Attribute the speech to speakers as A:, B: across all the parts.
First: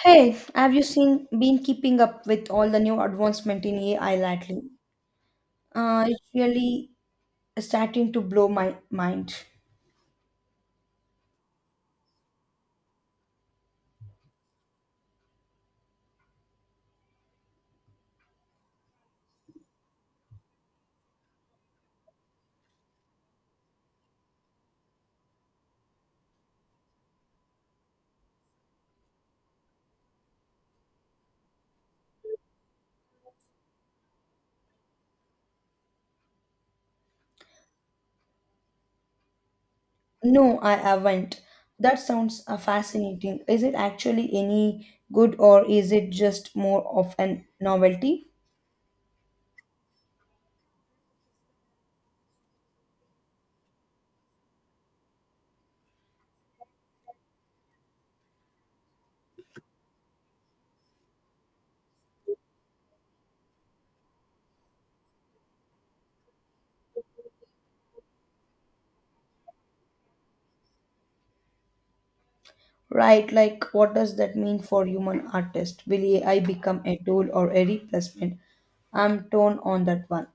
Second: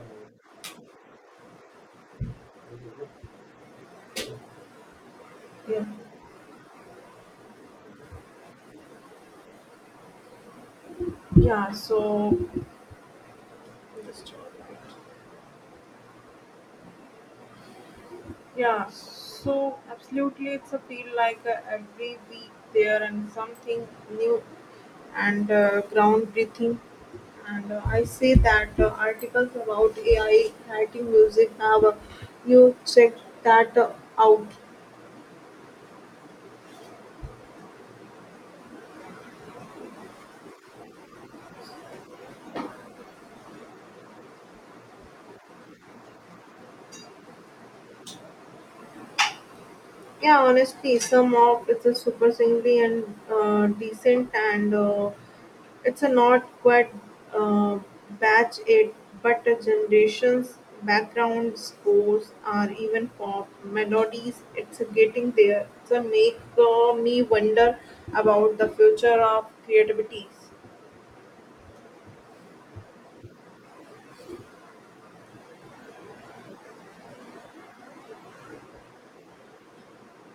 A: Hey, have you seen been keeping up with all the new advancement in AI lately?
B: Yeah.
A: It's really starting to blow my mind.
B: Yeah. So Just all right. yeah. So absolutely, it's a feel like every week there and something new and groundbreaking. And I see that articles about AI writing music have you checked that out?
A: No, I haven't. That sounds fascinating. Is it actually any good or is it just more of an novelty?
B: Yeah, honestly, some of it's a super singly and decent and. It's a not quite uh, batch it, but a generation's background scores are even pop melodies. It's a getting there. It's a make me wonder about the future of creativity.
A: Right, like what does that mean for human artists? Will AI become a tool or a replacement? I'm torn on that one.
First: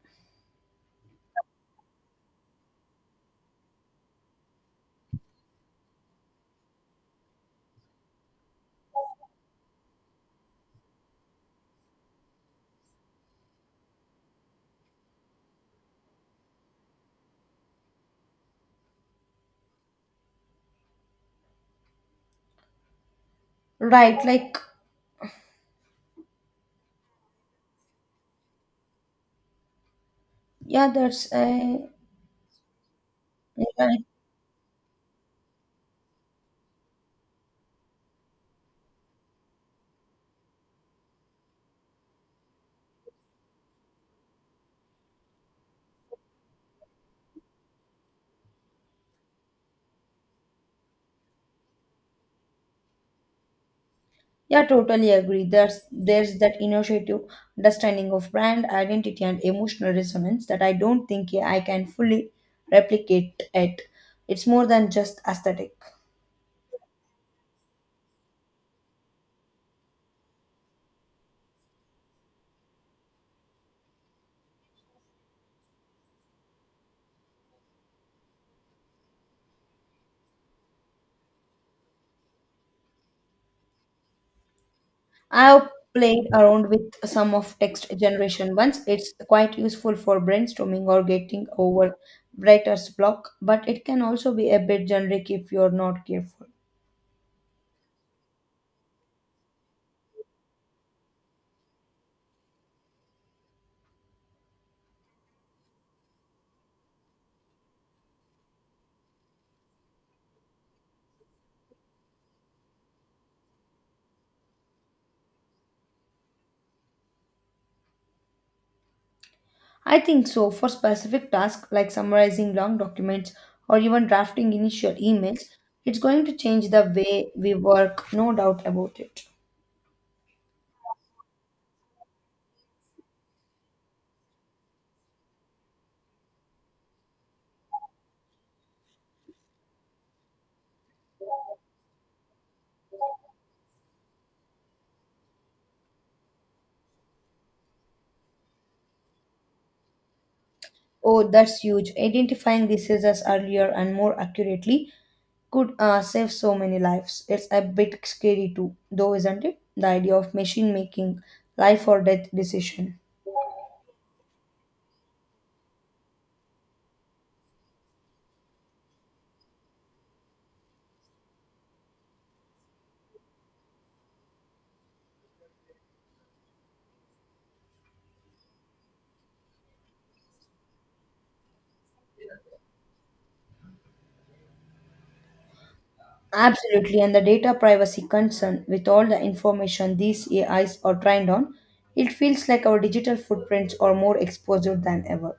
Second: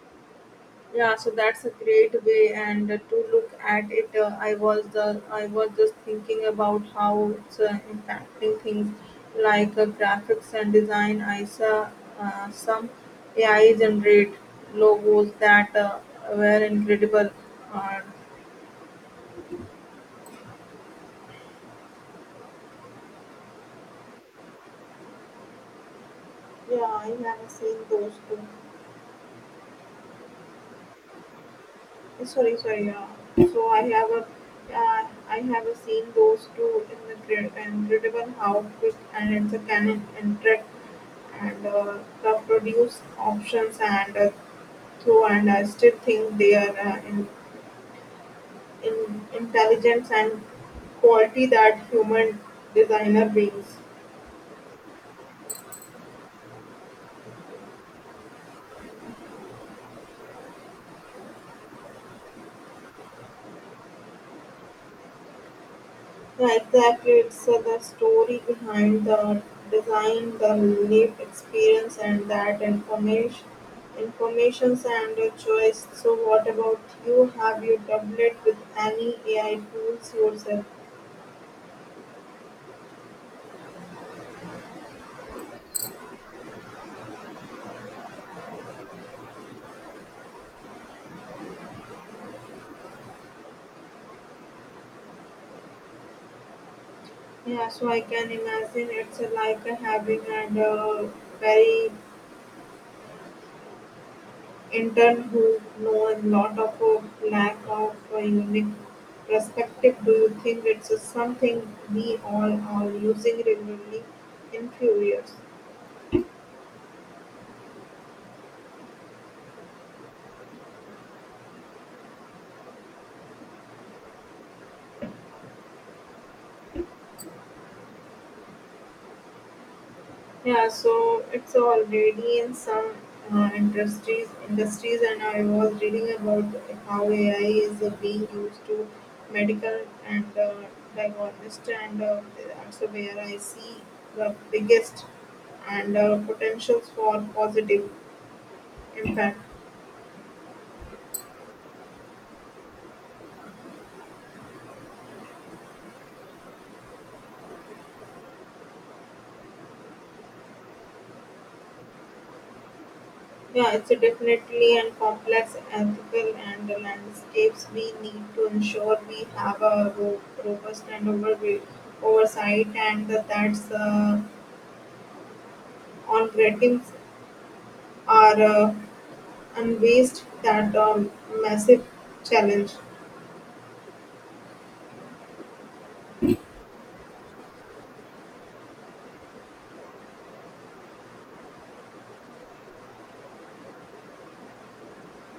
B: Yeah, so that's a great way and to look at it. I was just thinking about how it's impacting things like graphics and design. I saw some AI generate logos that were incredible. uh,
A: Right, like
B: yeah, I have seen those too.
A: yeah, that's a
B: Sorry. Yeah. So
A: yeah,
B: uh, I have a seen those two in the grid, incredible how quick and it's a can interact and the produce options and through, and I still think they are in intelligence and quality that human designer brings.
A: Yeah, totally agree. There's that initiative understanding of brand identity and emotional resonance that I don't think I can fully replicate it. It's more than just aesthetic.
B: Yeah, exactly. It's the story behind the design, the lived experience, and that informations and choice. So, what about you? Have you doubled it with any AI tools yourself?
A: I've played around with some of text generation once. It's quite useful for brainstorming or getting over writer's block, but it can also be a bit generic if you're not careful.
B: Yeah, so I can imagine it's like having a very in turn who know a lot of a lack of a unique perspective. Do you think it's a something we all are using regularly in few years?
A: I think so. For specific tasks like summarizing long documents or even drafting initial emails, it's going to change the way we work, no doubt about it.
B: Yeah, so it's already in some industries, and I was reading about how AI is being used to medical and diagnostic, and that's where I see the biggest and potentials for positive impact.
A: Oh, that's huge. Identifying diseases earlier and more accurately could save so many lives. It's a bit scary too, though, isn't it? The idea of machine making life or death decision.
B: Yeah, it's a definitely and complex ethical and the landscapes. We need to ensure we have a robust and oversight, and that's on ratings are unvased that massive challenge.
A: Absolutely, and the data privacy concern with all the information these AIs are trained on, it feels like our digital footprints are more exposed than ever.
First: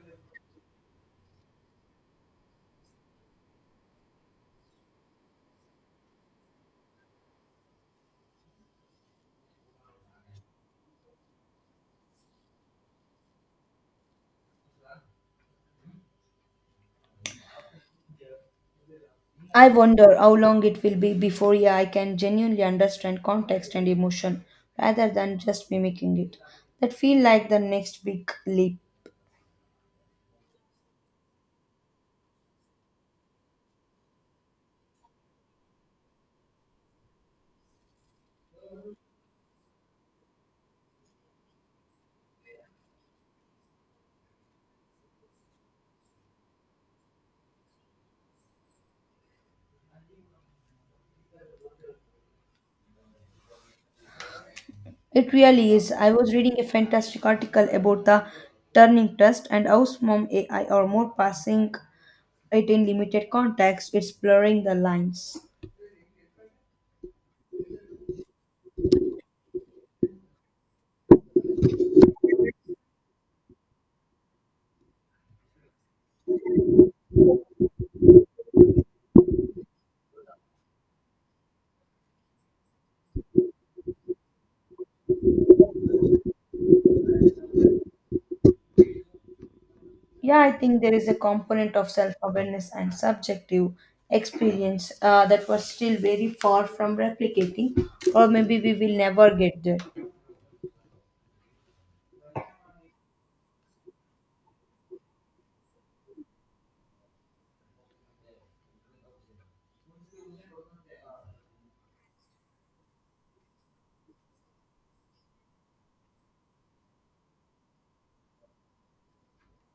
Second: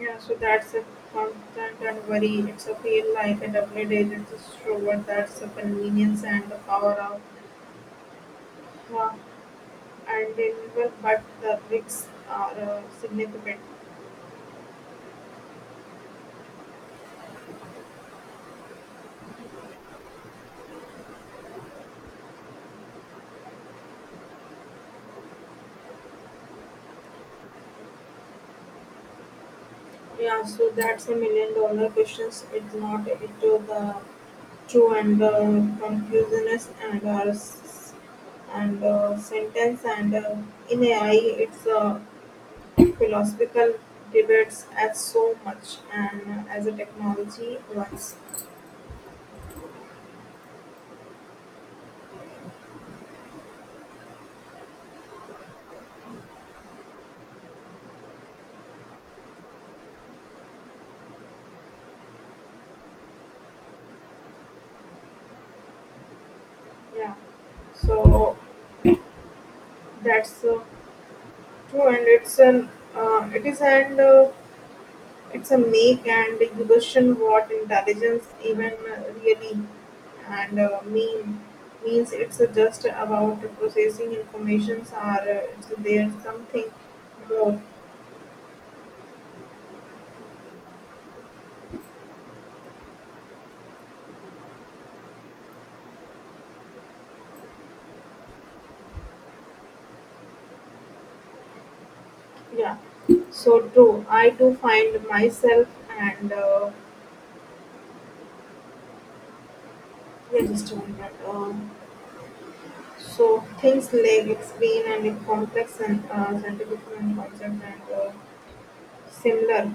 B: Yeah, so that's a constant and worry. It's a feel like a double-edged sword. That's a convenience and the power of uh, and deliver, but the risks are significant.
A: I wonder how long it will be before AI can genuinely understand context and emotion rather than just mimicking it. That feel like the next big leap.
B: Yeah, so that's a million dollar questions. It's not it to the true and confusionist and sentence and in AI. It's philosophical debates as so much and as a technology once.
A: It really is. I was reading a fantastic article about the Turning Trust and how some AI are more passing it in limited context. It's blurring the lines.
B: Yeah, so that's true, and it's an it is and it's a make and you question what intelligence even really and meme means. It's just about processing informations or it's there's something more.
A: Yeah, I think there is a component of self awareness and subjective experience that was still very far from replicating, or maybe we will never get there.
B: Yeah, so true. I do find myself and yeah, just a minute, so things like explain and in complex and scientific and concept and similar.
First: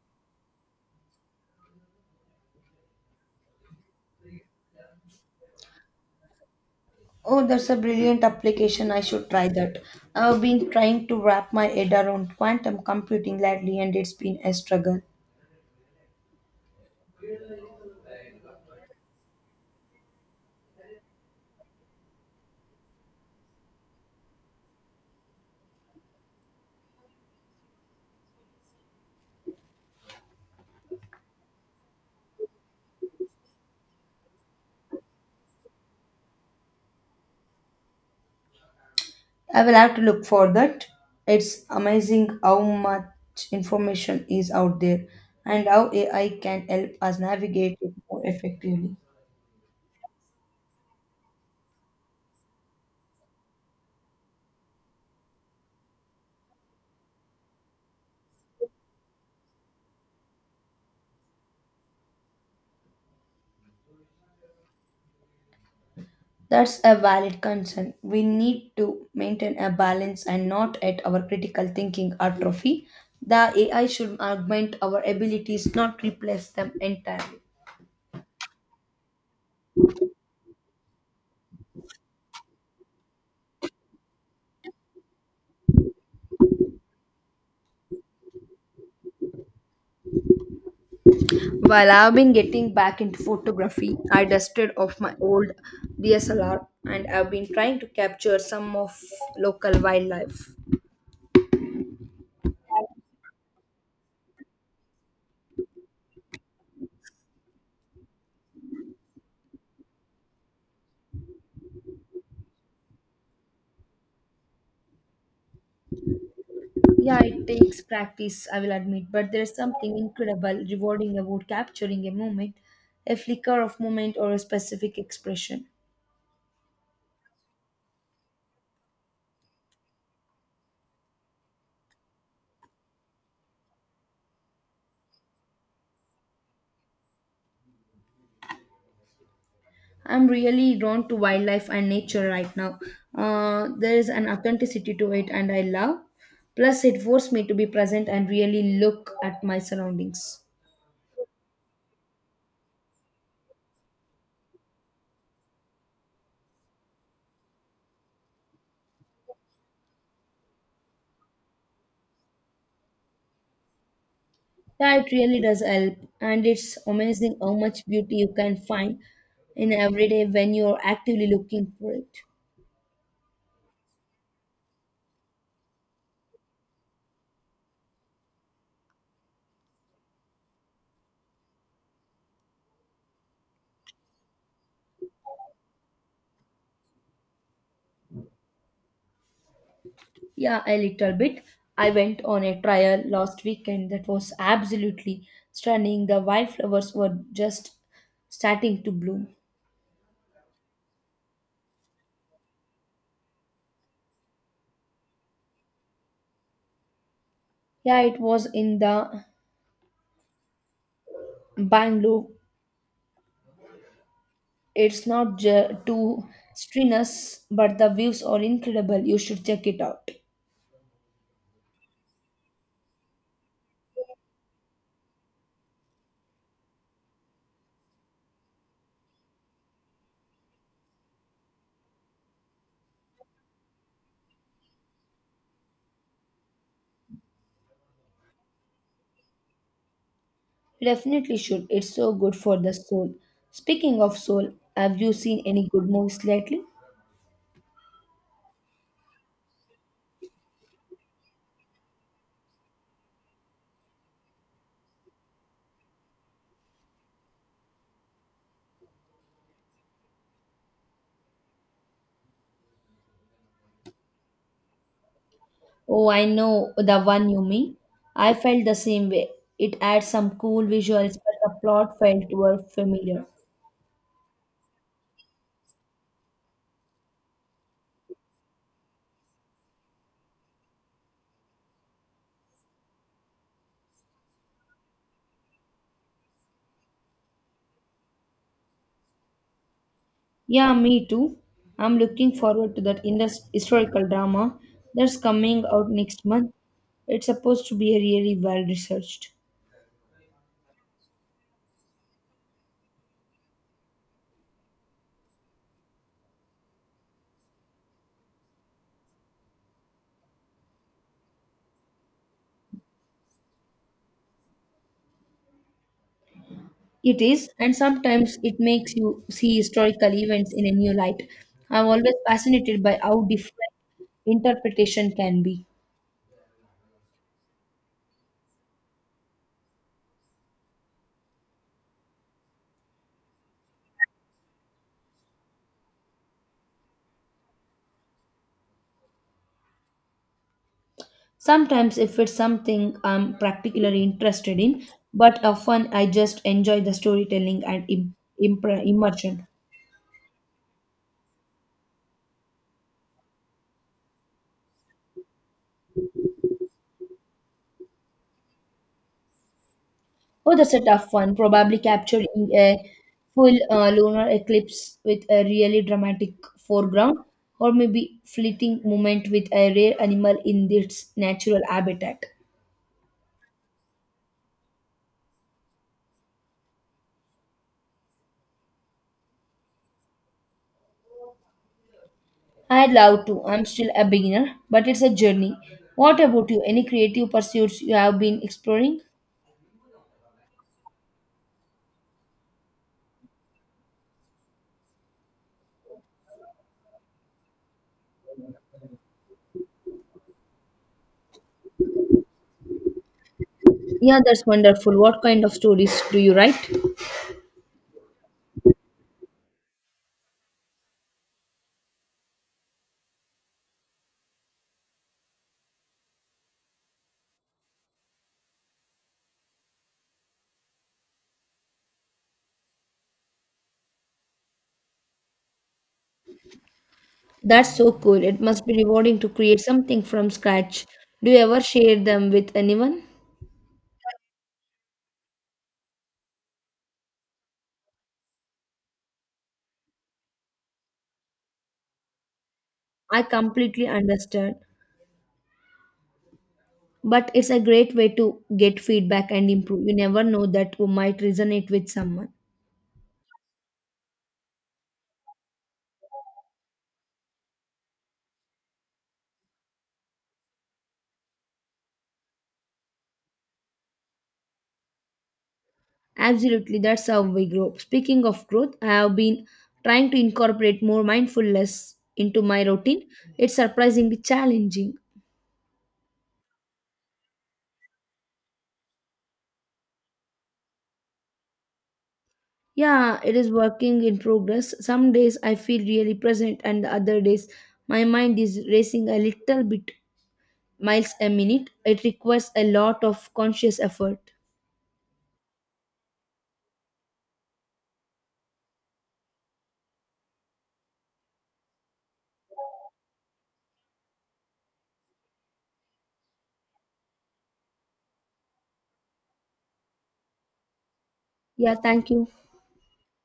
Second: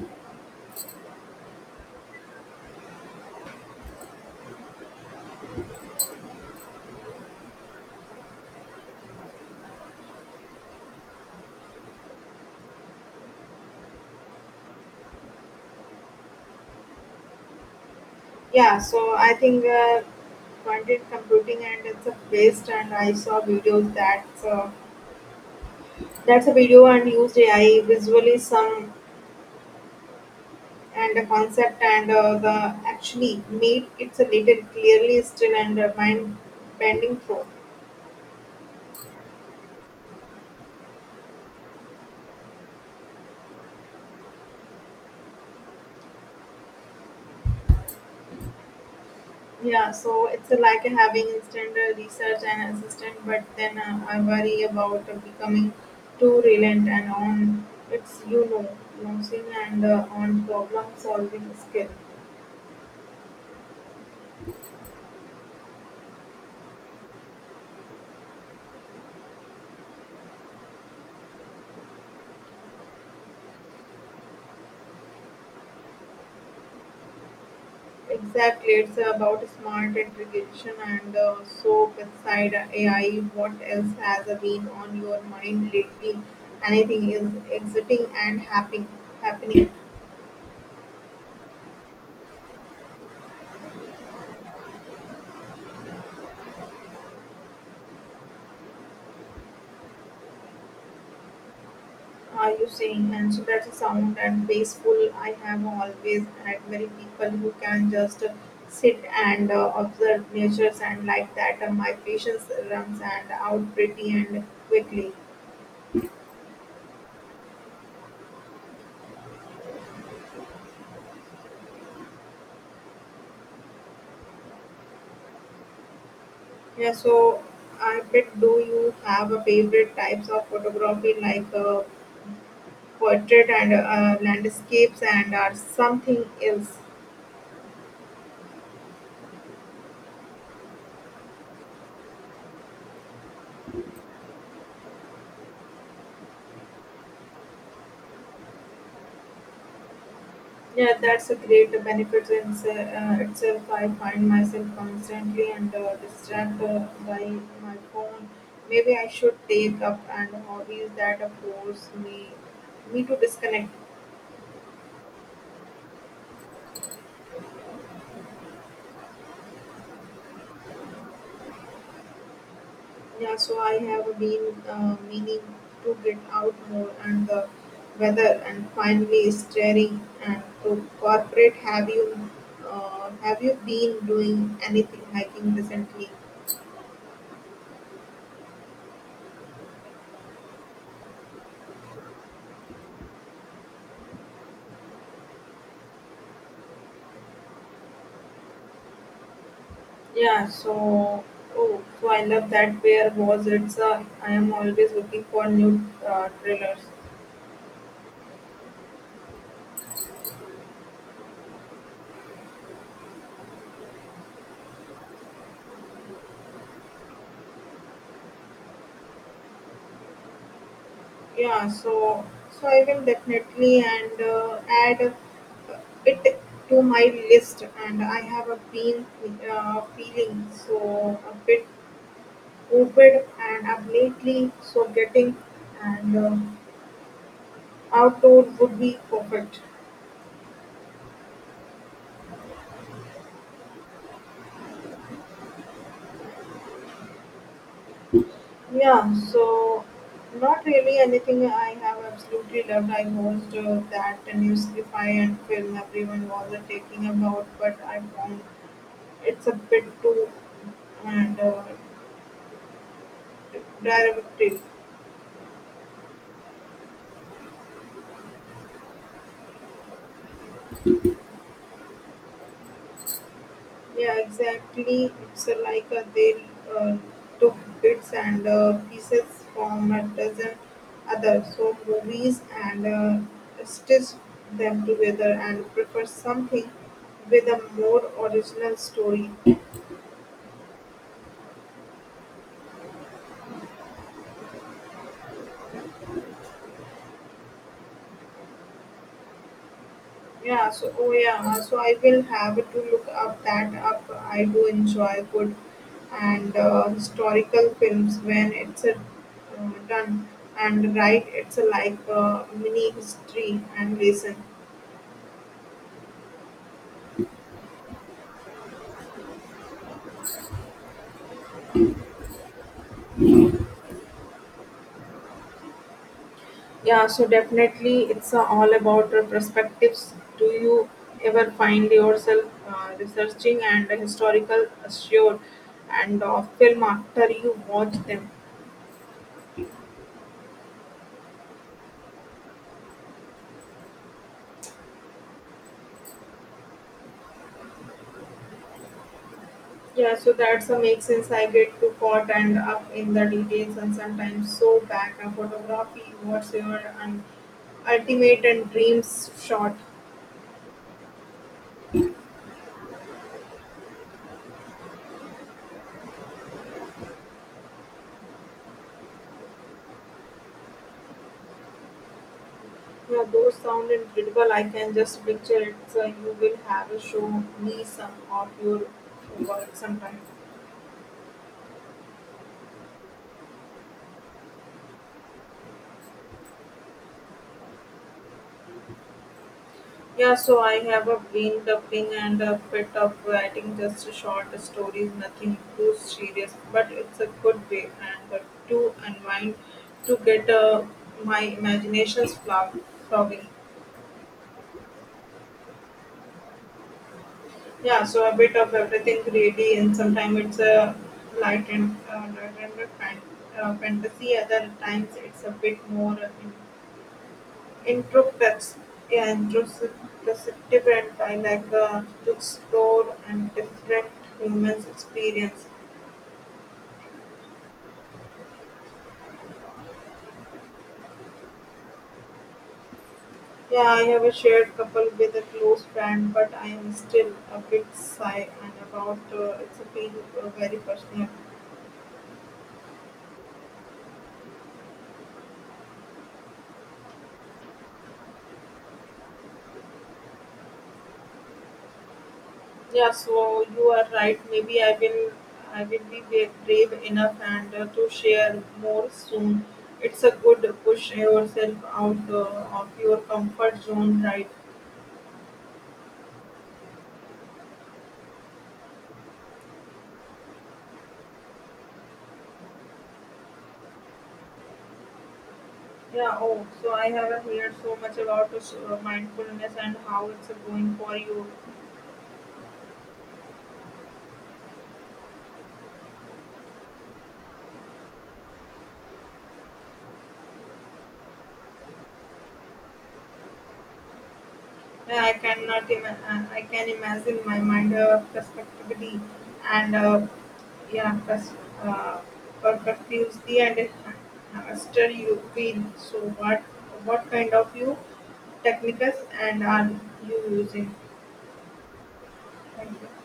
A: Oh, that's a brilliant application. I should try that. I've been trying to wrap my head around quantum computing lately, and it's been a struggle.
B: Yeah, so I think quantum computing and it's a best. And I saw videos that's a video and used AI visually some and the concept and the actually made it's a little clearly still and mind bending through.
A: I will have to look for that. It's amazing how much information is out there and how AI can help us navigate it more effectively.
B: Yeah, so it's like having instant research and assistant, but then I worry about becoming too reliant and on it's. Losing and on problem solving skill.
A: That's a valid concern. We need to maintain a balance and not at our critical thinking atrophy. The AI should augment our abilities, not replace them entirely.
B: Exactly, it's about smart integration and so beside AI, what else has been on your mind lately? Anything is exiting and happening? Happening?
A: While I've been getting back into photography, I dusted off my old DSLR and I've been trying to capture some of local wildlife.
B: Are you saying? And so that's a sound and peaceful. I have always admired people who can just sit and observe natures and like that. My patience runs and out pretty and quickly.
A: Yeah, it takes practice, I will admit, but there's something incredible, rewarding about capturing a moment, a flicker of moment, or a specific expression.
B: Yeah, so I bet, do you have a favorite types of photography like portrait and landscapes and or something else?
A: I'm really drawn to wildlife and nature right now. There is an authenticity to it, and I love. Plus, it forced me to be present and really look at my surroundings.
B: Yeah, that's a great benefit in itself. I find myself constantly and distracted by my phone. Maybe I should take up and hobbies that force me to disconnect.
A: Yeah, it really does help, and it's amazing how much beauty you can find in every day when you're actively looking for it.
B: Yeah, so I have been meaning to get out more and the weather and finally staring and to corporate. Have you been doing anything hiking recently?
A: Yeah, a little bit. I went on a trial last weekend that was absolutely stunning. The wildflowers were just starting to bloom.
B: Yeah, so oh, so I love that. Where was it? I am always looking for new trailers.
A: Yeah, it was in the Bangalore, it's not ju- too strenuous, but the views are incredible. You should check it out.
B: Yeah, so I will definitely and add it to my list, and I have a been feeling so a bit open, and I'm lately so getting and outdoor would be perfect.
A: You definitely should. It's so good for the soul. Speaking of soul, have you seen any good movies lately?
B: Yeah, so not really anything I have absolutely loved. I watched that new sci-fi and film everyone was taking about, but I found it's a bit too and derivative.
A: Oh, I know the one you mean. I felt the same way. It had some cool visuals, but the plot felt were familiar.
B: Yeah, exactly. It's like they uh, took bits and pieces from a dozen other so movies and stitched them together, and prefer something with a more original story.
A: Yeah, me too. I'm looking forward to that historical drama that's coming out next month. It's supposed to be really well researched.
B: Yeah, so oh yeah, so I will have to look up that up. I do enjoy good and historical films when it's done and right. It's a like mini history and lesson.
A: It is, and sometimes it makes you see historical events in a new light. I'm always fascinated by how different interpretation can be.
B: Yeah, so definitely it's all about perspectives. Do you ever find yourself researching and historical sure and film after you watch them?
A: Sometimes, if it's something I'm particularly interested in, but often I just enjoy the storytelling and immersion.
B: Yeah, so that's a make sense. I get too caught and up in the details and sometimes so back and photography. What's your ultimate and dreams shot?
A: Oh, that's a tough one. Probably captured in a full lunar eclipse with a really dramatic foreground, or maybe fleeting moment with a rare animal in its natural habitat.
B: Yeah, those sound incredible. I can just picture it. So you will have a show me some of your work sometime.
A: I'd love to. I'm still a beginner, but it's a journey. What about you? Any creative pursuits you have been exploring?
B: Yeah, so I have a been dubbing and a bit of writing, just short stories, nothing too serious, but it's a good way and to unwind to get my flowing.
A: Yeah, that's wonderful. What kind of stories do you write?
B: Yeah, so a bit of everything really, and sometimes it's a light and fan- fantasy, other times it's a bit more Introspects are introspective and dialogue to explore and different humans experience.
A: That's so cool. It must be rewarding to create something from scratch. Do you ever share them with anyone?
B: Yeah, I have a shared couple with a close friend, but I am still a bit shy and about it's a feel very personal.
A: I completely understand. But it's a great way to get feedback and improve. You never know that you might resonate with someone.
B: Yeah, so you are right. Maybe I will be brave enough and to share more soon. It's a good push yourself out of your comfort zone, right?
A: Absolutely, that's how we grow. Speaking of growth, I have been trying to incorporate more mindfulness into my routine. It's surprisingly challenging.
B: Yeah, oh, so I have heard so much about this, mindfulness and how it's going for you.
A: Yeah, it is working in progress. Some days I feel really present, and the other days my mind is racing a little bit miles a minute. It requires a lot of conscious effort.
B: Yeah, I cannot ima I can imagine my mind and uh, yeah, pers- uh, perspectively and stir you feel. So what kind of you techniques and are you using?
A: Yeah, thank you.
B: Thank you.